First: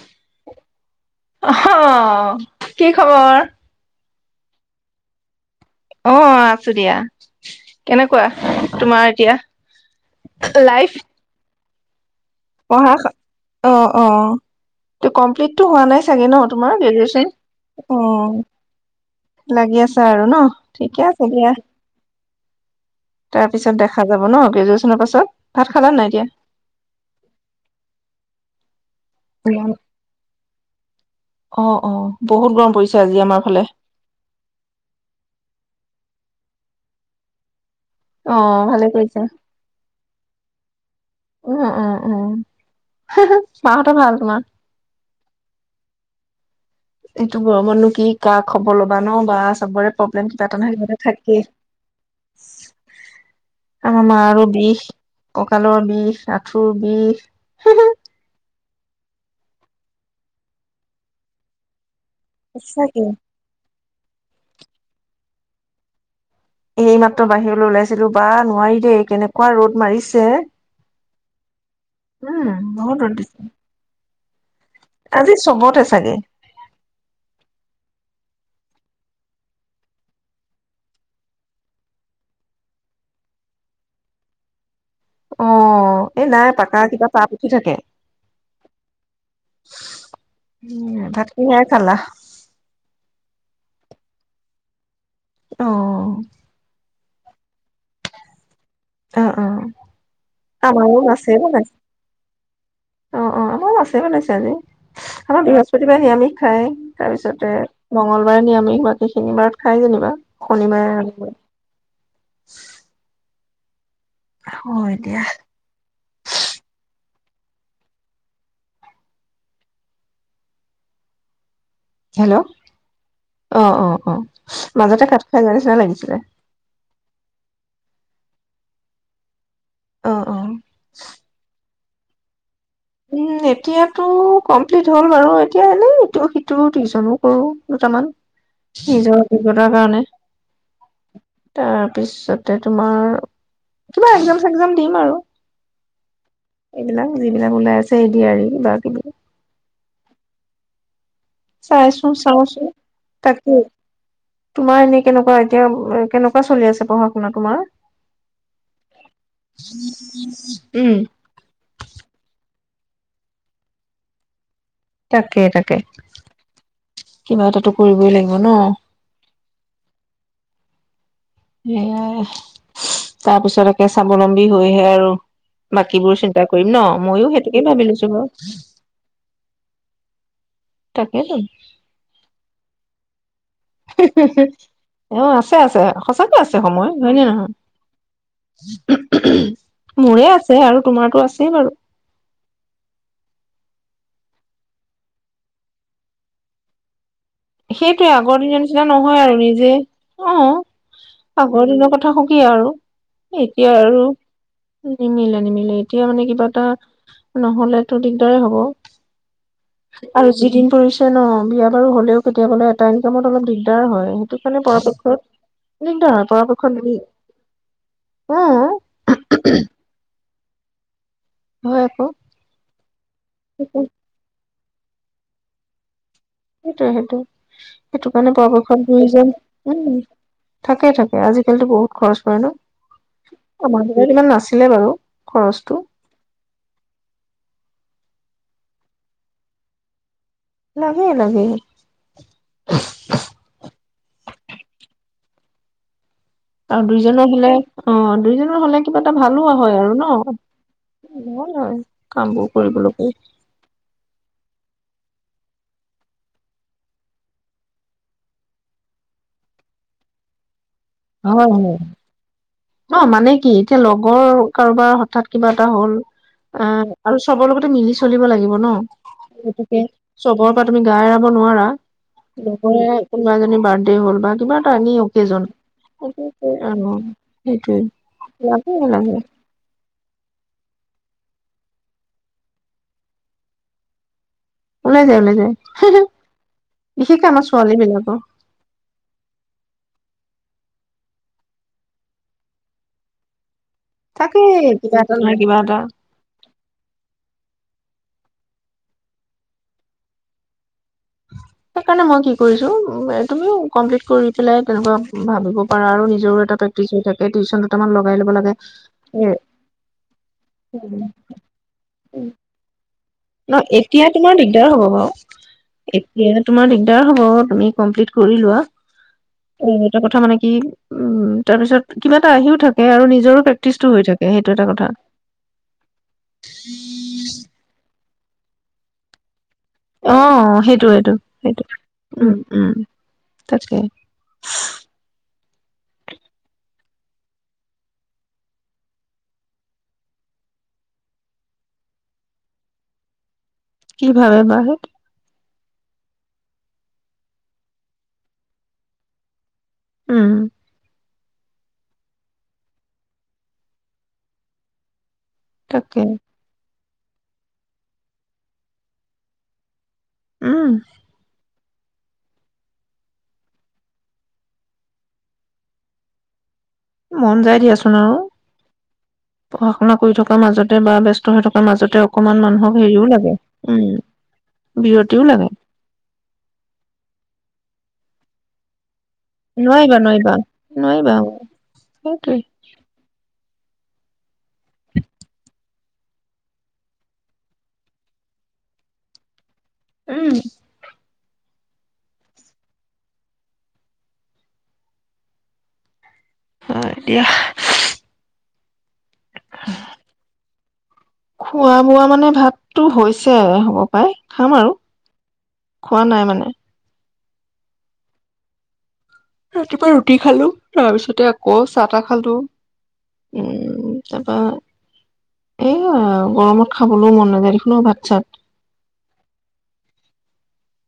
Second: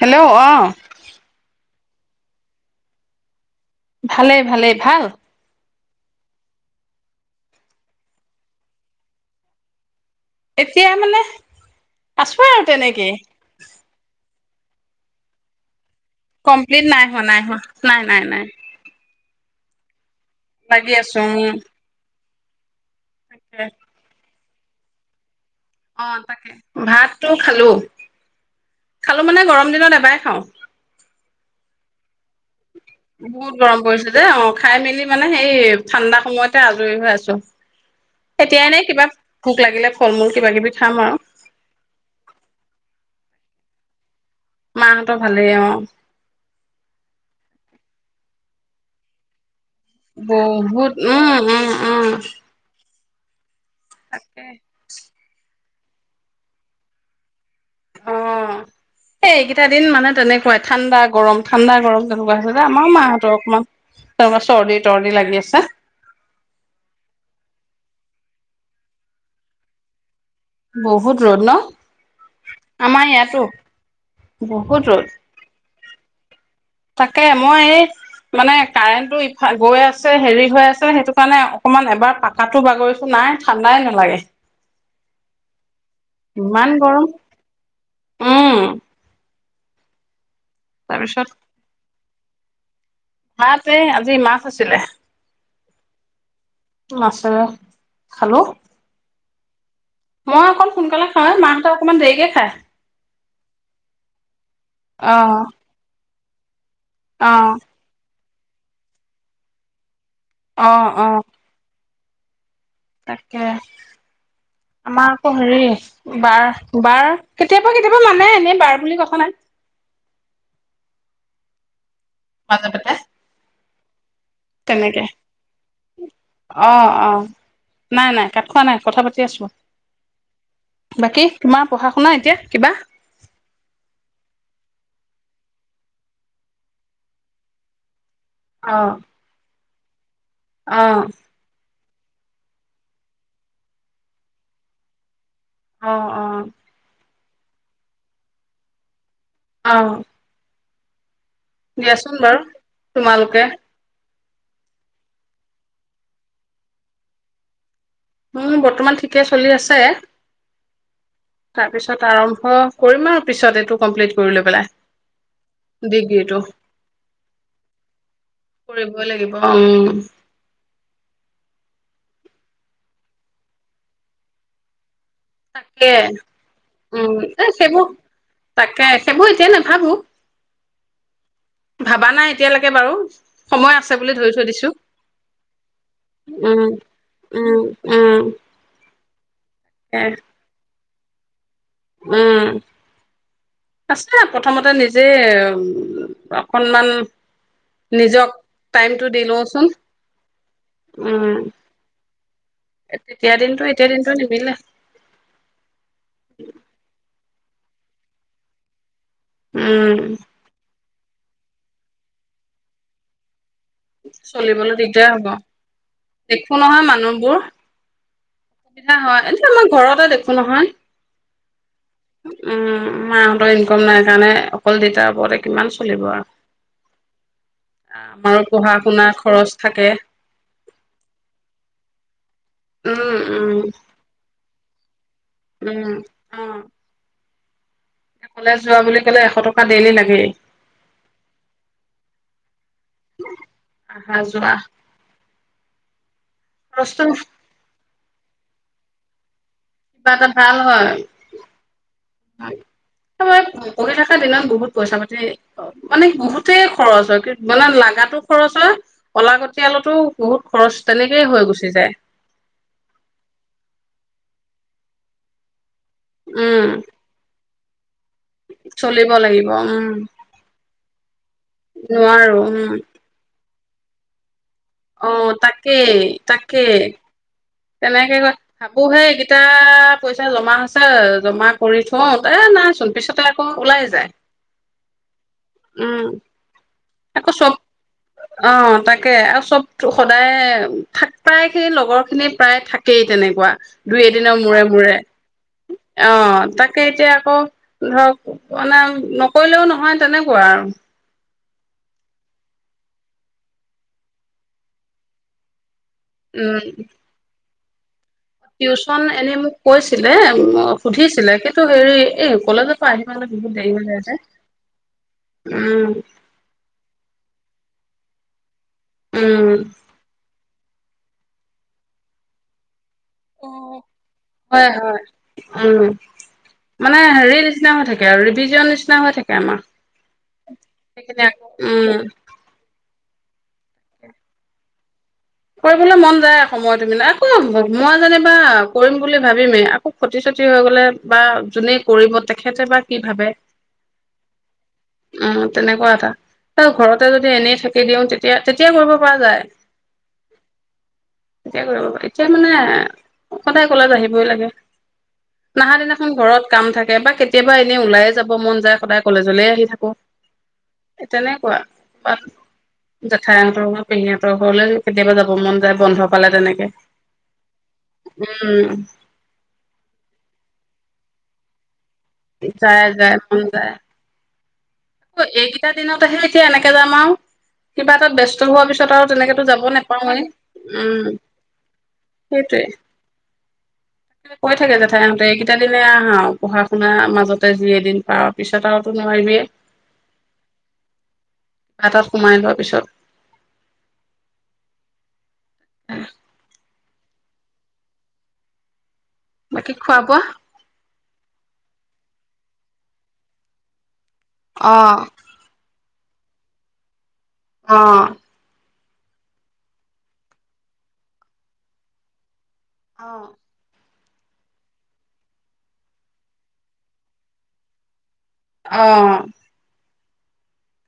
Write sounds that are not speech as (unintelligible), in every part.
Hello অ'। অ', কি খবৰ? ভালে, ভালে, ভাল। অ', আছো দিয়া, কেনেকুৱা, তোমাৰ এতিয়া? এতিয়া লাইফ মানে আছো আৰু পঢ়া শ, তেনেকে অ', অ'। ত' কমপ্লিটটো হোৱা নাই। চাগে ন তোমাৰ কমপ্লিট নাইহোৱা, গ্ৰেজুৱেচন নাইহোৱা, অ নাই নাই নাই। লাগি আছ আৰু ন' লাগি ঠিকে আছো আছে উম দিয়া। তাৰ তাকে পিছত দেখা যাব ন'। গ্ৰেজুৱে্চনৰ পাছত ভাত খালা নাই অ', এতিয়া তাকে ভাতটো খালো, খালো মানে ইমান গৰম দিনত এবাৰে খাওঁ। অ', অ', বহুত গৰম পৰিছ বহুত গৰম পৰিছে দেই অ', খাই মেলি মানে সেই ঠাণ্ডা সময়তে আজৰি হৈ আছো। অ এতিয়াই ভালে এনই কিবা কৰিছা ভোক লাগিলে ফল-মূল কিবা কিবি খাম আৰু। উম উম উম মাহঁতৰ ভাল তোমাৰ? মাহঁতৰ ভালেই অ'। এইটো গৰমতনো কি কা খবৰ ল'বা ন' বা চবৰে প্ৰব্লেম কিবা এটা নহয় কিবা বহুত, এটা উম, থাকেই উম, উম। আমা মা আৰু তাকে বিষ, কক ককালৰ বিষ, আঠুৰ বিষ। অ', এই এইকেইটা দিন মানে তেনেকুৱাই ঠাণ্ডা গৰম, ঠাণ্ডা, গৰম। তেনেকুৱা আছে যে, আমাৰ সঁচাকে মাহঁতৰ অকণমান (unintelligible) চৰ্দি-তৰ্দি লাগি আছে। এইমাত্ৰ বাহিৰলৈ ওলাইছিলো বা নোৱাৰি দেই কেনেকুৱা ৰ'দ মাৰিছে। বহুত ৰ'দ ন উম বহুত আমাৰ ৰ'দ দিছে ইয়াতো। বহুত ৰ'দ আজি চবতে চাগে তাকে মই এই মানে কাৰেণ্টটো ইফাল গৈ আছে হেৰি হৈ আছে। সেইটো কাৰণে অকণমান এবাৰ পাকাটো বাগৰিছো নাই ঠাণ্ডাই নালাগে। অ', এই নাই ইমান পাকাৰ গৰম কিবা তাপ উঠি থাকে। উম (inaudible) ভাত তাৰপিছত কিহেৰে খালা? ভাত এ আজি মাছ আছিলে। অ'। মাছেৰে খালো। উম, উম। মই অকণ আমাৰো সোনকালে খাওঁৱে মাছে মাহঁতে বনাইছে। অকমান দেৰিকে খায় অ', অ', আমাৰো মাছে বনাইছে আজি, আমাৰ অ বৃহস্পতিবাৰে নিৰামিষ। হেই তাৰপিছতে মংগল বাৰে নিৰামিষ বাকিখিনি বাৰত খাই যেনিবা। অ অ শনিবাৰে অ (inaudible) তাকে হয় আমাৰ দিয়া আকৌ হেৰি বাৰ বাৰ কেতিয়াবা কেতিয়াবা নানে, এনেই বাৰ বুলি কথা নাই। হেল্ল' মাজে পাতে অ', অ', অ'। তেনেকে মাজতে কাট খাই যোৱা নিচিনা লাগিছিলে। নাই-নাই কাট খোৱা নাই কথা পাতি আছো। অ অ বাকী তোমাৰ পঢ়া শুনা এতিয়া কিবা উম এতিয়াতো কমপ্লিট হ'ল বাৰু, এতিয়া এনে ইটো সিটো টিউচন ও কৰো দুটামান। অ (unintelligible) ৰ কাৰণে অ'। তাৰপিছতে তোমাৰ কিবা এগজাম চেগ্জাম দিম আৰু৷ অ'। অ ইগিলা যিবিলাক ওলাই আছে এ দি আৰি কিবা কিবি আও। চাইছো চাওঁচো তোমালোকে তাকে তোমাৰ এনেই কেনেকুৱা এতিয়া কেনেকুৱা চলি আছে পঢ়া শুনা তোমাৰ? উম, বৰ্তমান ঠিকে চলি আছে, উম তাৰপিছত আৰম্ভ কৰিম আৰু পিছত এইটো কমপ্লিট কৰি লৈ পেলাই। তাকে, তাকে ডিগ্ৰীটো কিবা এটাটো কৰিবই লাগিব ন? কৰিবই লাগিব উম সেয়াই তাৰপিছত একে স্বাৱলম্বী হৈহে আৰু। তাকে বাকীবোৰ চিন্তা কৰিম ন উম, ময়ো এ সেইটোকে ভাবি সেইবোৰ লৈছো বাৰু তাকে সেইবোৰ এতিয়াই নাভাবো। তাকেটো ভাবা নাই এতিয়ালৈকে বাৰু। সময় আছে বুলি ধৰি থৈ দিছো অ', আছে, আছে সঁচাকে আছে উম সময় হয়, নে নহয়? উম উম এ মোৰে আছে আৰু তোমাৰতো আছেই বাৰু উম, আছে প্ৰথমতে নিজে উ, অকনমান সেইটোয়ে নিজক আগৰ দিনৰ নিচিনা টাইমটো নহয় দি আৰু লওঁচোন নিজে অ', উম আগৰ দিনৰ কথা শ কি আৰু তেতিয়া দিনটো এতিয়া আৰু দিনটো নিমিলে নিমিলে নিমিলে এতিয়া মানে কিবা এটা নহ'লেতো দিগদাৰে হ'ব। উম আৰু যিদিন পৰিছ ছে ন বিয়া বাৰু হ'লেও কেতিয়া বোলে এটা ইনকামত অলপ দি চলিবলৈ দিগদাৰ হ'ব, দিগদাৰ হয় দেখো পৰাপক্ষত নহয় মানুহবোৰ অসুবিধা হয় এতিয়া মই ঘৰতে দেখোঁ। খোনহয়। অ হয় আকৌ উম, মাহঁতৰ ইনকম নাই কাৰণে। অকল দেতাৰ ওপৰতে কিমান চলিব আৰু। সেইটোয়ে সেইটো সেইটো কাৰণে আমাৰো পৰ পঢ়া শুনা প্ৰয়োজন খৰচ থাকে উম, থাকে থাকে আজিকালিটো বহুত খৰচ পৰে ন উম উম আমাৰ দিনত ইমান নাচ আছিলে বাৰু। খৰচটো উম, অ'। কলেজ যোৱা বুলি ক'লে এশ টকা ডেইলি লাগেই। লাগে লাগে। আহা যোৱা আৰু খৰচটো দুইজনৰ হ'লে অ', দুইজনৰ হ'লে কিবা এটা ভালো আ কিবা এটা ভাল হয়, হয় কামবোৰ কৰিবলৈ এই পঢ়ি থকা দিনত। বহুত পইচা পাতি মানে বহুতেই খৰচ হয়, কি লাগাতো খৰচ হয়, অলাগতিয়ালতো বহুত খৰচ তেনেকেই হয় হৈ হয় গুচি যায়। ন মানে কি এতিয়া লগৰ কাৰোবাৰ হঠাৎ কিবা কিবা হ'ল, এ, উম আৰু চবৰ লগত (unintelligible) চলিব লাগিব ন, চলিব লাগিব গতিকে উম চবৰে পৰা তুমি গা এৰাব নোৱাৰা, নোৱাৰো উম লগৰে কোনোবা এজনীক বাৰডে হ'ল বা কিবা এটা এনি অহ, অকেজন তাকেই সেইটোৱে তাকেই। আৰু সেইটোৱে তেনেকে কয় লাগে ভাবো হে, লাগে এইকেইটা পইচা জমা হৈছে জমা কৰি থওঁ এ নাই চব পিছতে আকৌ ওলাই যায়। ওলাই যায়, ওলাই যায়। উম বিশেষকে আকৌ আমাৰ চব ছোৱালী বিলাকৰ অ', তাকে চব (unintelligible) সদায় থাক প্ৰায় সেই লগৰ খিনি প্ৰায় থাকেই তেনেকুৱা দুই এদিনৰ থাকে মূৰে মূৰে কিবা এটা নহয় কিবা এটা অহ, তাকে এতিয়া আকৌ। ধৰক মানে নকৰিলেও নহয় তেনেকুৱা আৰু। সেইকাৰণে মই কি কৰিছো তুমিও কমপ্লিট কৰি পেলাই তেনেকুৱা ভাবিব পাৰা আৰু নিজৰো এটা উম প্ৰেক্টিছ হৈ থাকে টিউচনত তোমালোক টিউচন এনে মোক কৈছিলে সুধিছিলে কিন্তু হেৰি এই কলেজৰ পৰা আহি পালে বহুত ন' দেৰি হৈ যায় এতিয়া যে তোমাৰ দিগদাৰ হ'ব বাৰু, উম এতিয়া তোমাৰ দিগদাৰ হ'ব তুমি কমপ্লিট কৰিলোৱা। উম অ', এটা কথা মানে উম, তাৰ পিছত কিবা এটা আহিও থাক হয়, কথা হয় উম, মানে হেৰি নিচিনা হৈ থাকে আৰু ফিজৰ নিচিনা হৈ থাকে আমাৰ। অ', সেইটোৱেটো সেইখিনি আকৌ সেইটো উম, উম। তাকে। কৰিবলৈ মন যায় সময়টো মিলাই আকৌ মই যেনিবা কৰিম বুলি ভাবিমেই, আকৌ ক্ষতি চতি হৈ গলে বা যোনে কৰিব তেখেতে বা কি ভাবে। কি ভাবে বা সেইটো উম তেনেকুৱা এটা, আৰু ঘৰতে যদি এনেই থাকি দিওঁ তেতিয়া তেতিয়া কৰিব পৰা যায়। উম। তেতিয়া কৰিব পাৰি, এতিয়া মানে সদায় কলেজ আহিবই লাগে। নাহা তাকে দিনাখন ঘৰত কাম থাক কেতিয়াবা কেতিয়াবা এনেই ওলাইে যাব মন যায় সদায় কলেজলে আহি থাকো উম তেনেকুৱা পালো, জেঠাহঁতৰ ঘৰ, পেহীহঁতৰ ঘৰলৈ। কেতিয়াবা যাব মন যায় বন্ধ পালে তেনেকে মন যাই দিয়াচোন আৰু উম পঢ়া শুনা কৰি থকাৰ মাজতে বা ব্যস্ত থিয় হৈ থকাৰ মাজতে অকমান মানুহক যায়, হেৰিও যায় লাগে মন যায় উম আকৌ বিৰতিও লাগে এইকেইটা দিনতহে এতিয়া এনেকে যাম আৰু কিবা তাত ব্যস্ত হোৱাৰ পিছত আৰু তেনেকেতো যাব নোৱাৰিবা নেপাওঁয়ে নোৱাৰিবা উম, নোৱাৰিবা অ', সেইটোৱে। কৈ থাকে জেঠাইঁহতে এইকেইটা দিনহে আহ পঢ়া শুনাাৰ মাজতে যি এদিন পাওঁ পিছত আৰু নোৱাৰিবিয়েই উম তাৰ তাত সোমাই লোৱাৰ পিছত। উম আহ এতিয়া (unintelligible) বাকী খোৱা বোৱা খোৱা বোৱা মানে ভাত তোৰ হৈছে হ'ব পাৰে অহ। খোৱা নাই মানে। অ'। ৰাতিপুৱা ৰুটি খালো তাৰ পিছতে আকৌ চাহ তাহ খালো উম তাৰপা এ, গৰমত খাবলৈও মন নাযায় দেখোনো ও ভাত চাত। অ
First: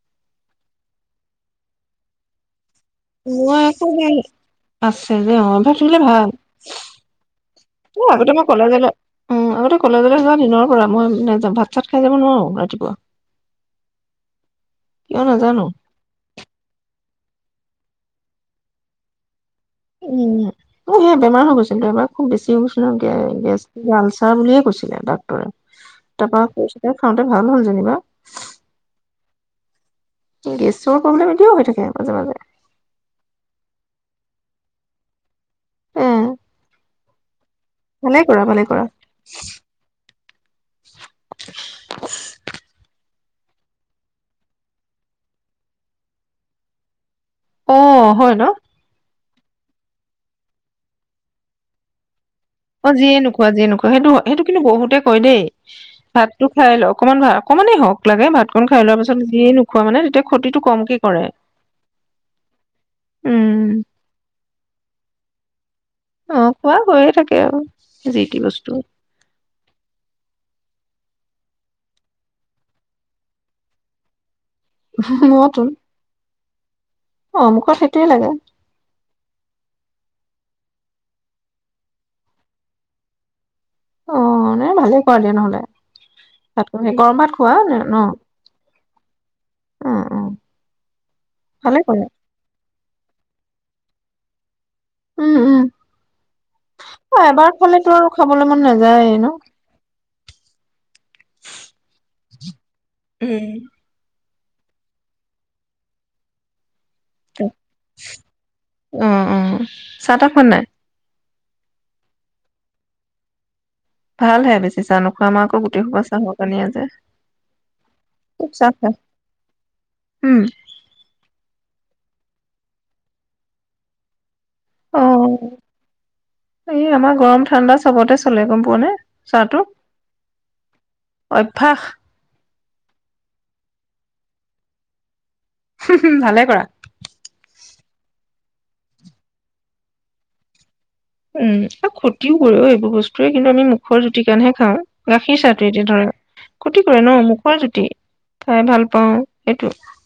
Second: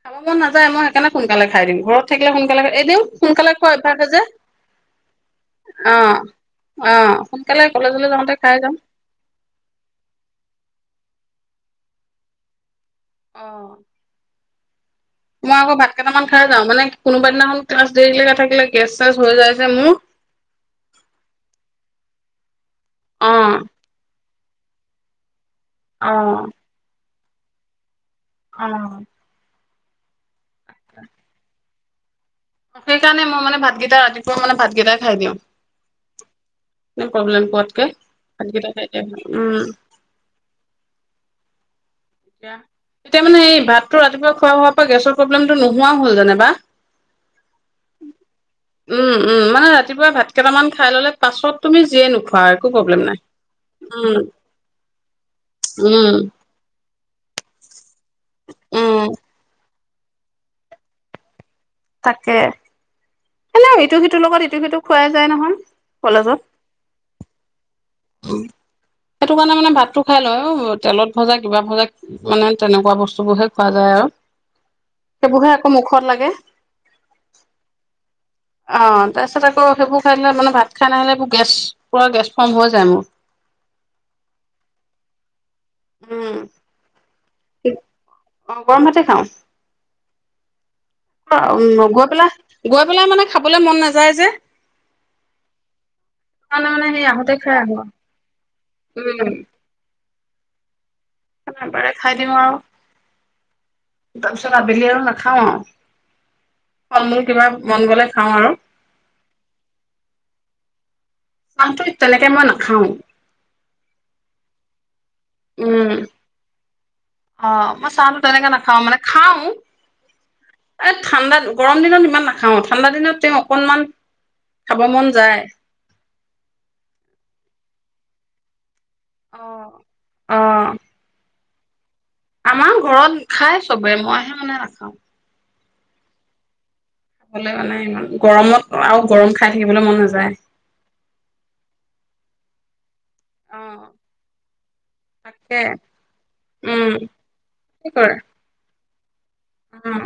খাব মন নাযায় মই সেইকাৰণে সোনকালে খাই দিম ঘৰত থাকিলে সোনকালে। এনেও সোনকালে খোৱা অভ্যাস যে আছে যে অ তাই তো ভাল অ সোনকালে কলেজলৈ আগতে যাওঁতে মই খাই যাম কলেজলৈ উম আগতে কলেজলৈ যোৱা দিনৰ পৰা ম‍ই ভাত চাত খাই যাব নোৱাৰো ৰাতিপুৱা অ কিয় তোমাৰ নাজানো আকৌ ভাত কেইটামান খাই যাওঁ মানে। কোনোবা দিনাখন ক্লাছ দেৰিলৈকে থাকিলে গেছ চেছ হৈ যায় যে মোৰ উম অ সেয়া বেমাৰ হৈ গৈছিল বেমাৰ খুব বেছি। (inaudible) উম গেছ অ গেছ আলচাৰ বুলিয়ে কৈছিলে ডাক্তৰে অ তাৰপৰা কৈছে খাওঁতে ভাল হ'ল যেনিবা অ গেছৰ প্ৰব্লেম এতিয়াও হৈ থাকে মাজে, মাজে সেইকাৰণে মই মানে ভাতকেইটা, ৰাতিপুৱা মানে ভাতকেইটাই খাই দিওঁ। এ প্ৰব্লেম পোৱাত ভালে কৰা, ভালে কৰা। এতিয়া মানে এই ভাতটো ৰাতিপুৱা খোৱা হোৱাৰ পৰা গেছৰ প্ৰব্লেমটো নোহোৱা হ'ল যেনেবা। অ', হয় ন? উম, মানে ৰাতিপুৱা ভাত কেইটামান খাই ল'লে, পাছত তুমি যিয়ে নোখু অ, যিয়ে নোখোৱা, যিয়ে নোখোৱা, সেইটো হ, সেইটো কিন্তু বহুতে কয় দেই। উম ভাতটো খাই লওঁক। অকমান ভা, অকমানেই হওঁক। লাগে ভাতকন খাই উম লোৱাৰ পাছত যিয়ে নো খোৱা মানে, তেতিয়া ক্ষতিটো কমকে কৰে। তাকে। উম এনেও ইটো-সিটোৰ লগত ইটো-সিটো খুৱাই যায় নহয়। অ কলেজত। খোৱা হৈয়ে থাকে আৰু যি টি বস্তু সেইটো কাৰণে মানে ভাতটো খাই লয়, অ' (unintelligible) তেলত ভাজা, কিবা ভাজা, মানে তেনেকুৱা বস্তুবোৰহে খোৱা যায় আৰু। সেইবোৰহে মইতো আকৌ মুখত লাগে। অমুকত সেইটোৱে লাগে অ', তাৰপিছত আকৌ সেইবো খাই মানে, ভাত খাই নাহিলে মোৰ গেছ, পোৰা গেছ ফম হৈ যায় মোৰ। অ', ন, ভালে কৰা দিয়ে উম ন'হলে। গৰম ভাত খোৱা নে-ন? অ গৰম ভাতে খাওঁ। ভালে অউম, কৰে গৈ পেলায় গৈ পেলাই মানে, খাবলৈ মন নেযায় যে। উ, উম। সেইকাৰণে মানে সেই অ, আহোতে এবাৰ খাই আহো খালেটো আৰু খাবলৈ মন আৰু। নাযায়ে, উম ন? এবাৰে খাই দিওঁ আৰু। উম। তাৰপিছত আবেলি আৰু নাখাওঁ আও। অ, অ, চাহ-তাহ খোৱা নাই? চাহটো, তেনেকে মই নাখাওঁ। ভাল হে, বেছি চাহ নোখ উম, অ, মই চাহতো তেনেকে খুব চাহ নাখাওঁ, খাই মানে খাওঁ, উম এই ঠাণ্ডাত, গৰম দিনত ইমান নাখাওঁ, ঠাণ্ডা দিনত তেওঁ অকণমান অ', এই আমাৰ গৰম ঠাণ্ডা চ চবতে চলে, গ'ম পোৱা নে? চাহটো অ', অঃ। অভ্যাস আমাৰ ঘৰত খাই চবে মইহে মানে নাখাওঁ। ভালে কৰা। খাবলে মানে ইমান গৰমত আৰু গৰম খাই থাকিবলৈ মন নাযায়। উম, আৰু ক্ষতিও কৰে অ', এইবোৰ বস্তু তোৱে কিন্তু অ আমি মুখৰ জুতিৰ কাৰণেহে খাওঁ, গাখীৰ তাকে চাহটোৱে এতিয়া ধৰা, ক্ষতি উম কৰে ন মুখৰ জুতি কি কৰে খাই ভাল পাওঁ সেইটো। উম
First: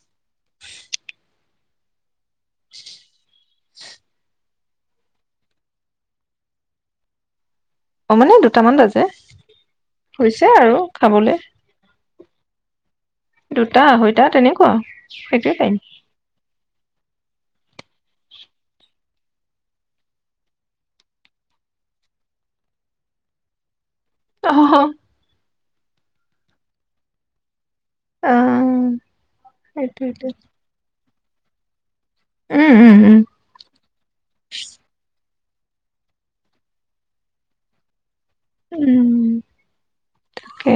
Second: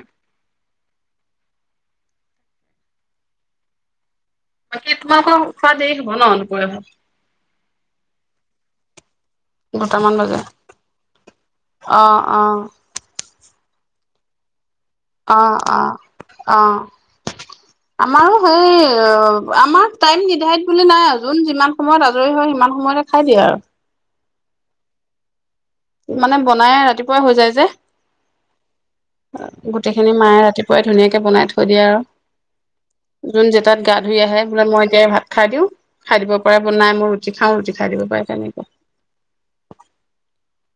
(inaudible) বাকী তোমালোকৰ খোৱা দেৰি হ'ব ন' দুপৰীয়া ভাত? অ', মানে দুটামান বাজে। দুটামান হৈছে বজাত, আৰু খাবলে অ', অ'। দুটা আঢ়ৈটা তেনেকুৱা। সেইটোৱে অ', টাইম অ', অ'। আমাৰো সেই আমাৰ টাইম নিধাৰিত বুলি নাই আৰু যোন যিমান সময়ত আজৰি হয় সিমান সময়তে খাই দিয়ে আৰু। অ'। মানে বনাই ৰাতিপুৱাই হৈ যায় যে। অ গোটেইখিনি সেইটোৱেটো মায়ে ৰাতিপুৱাই ধুনীয়াকে বনাই থৈ দিয়ে উম উম উম আৰু। যোন জেতাত গা ধুই আহে, বোলে মই এতিয়াই ভাত খাই দিও, খাই দিব পাৰে বনাই মই ৰুটি খাই ৰুটি খাই দিব পাৰে। তেনেকুৱা উম, তাকে।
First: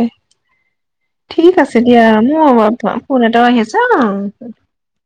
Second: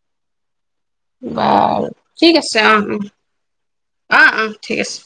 ঠিক আছে বাৰু দিয়া, ঠিক আছে অ অ মোৰ ফোন এটাওঁ আহি আছে অ অ ন'। ঠিক আছে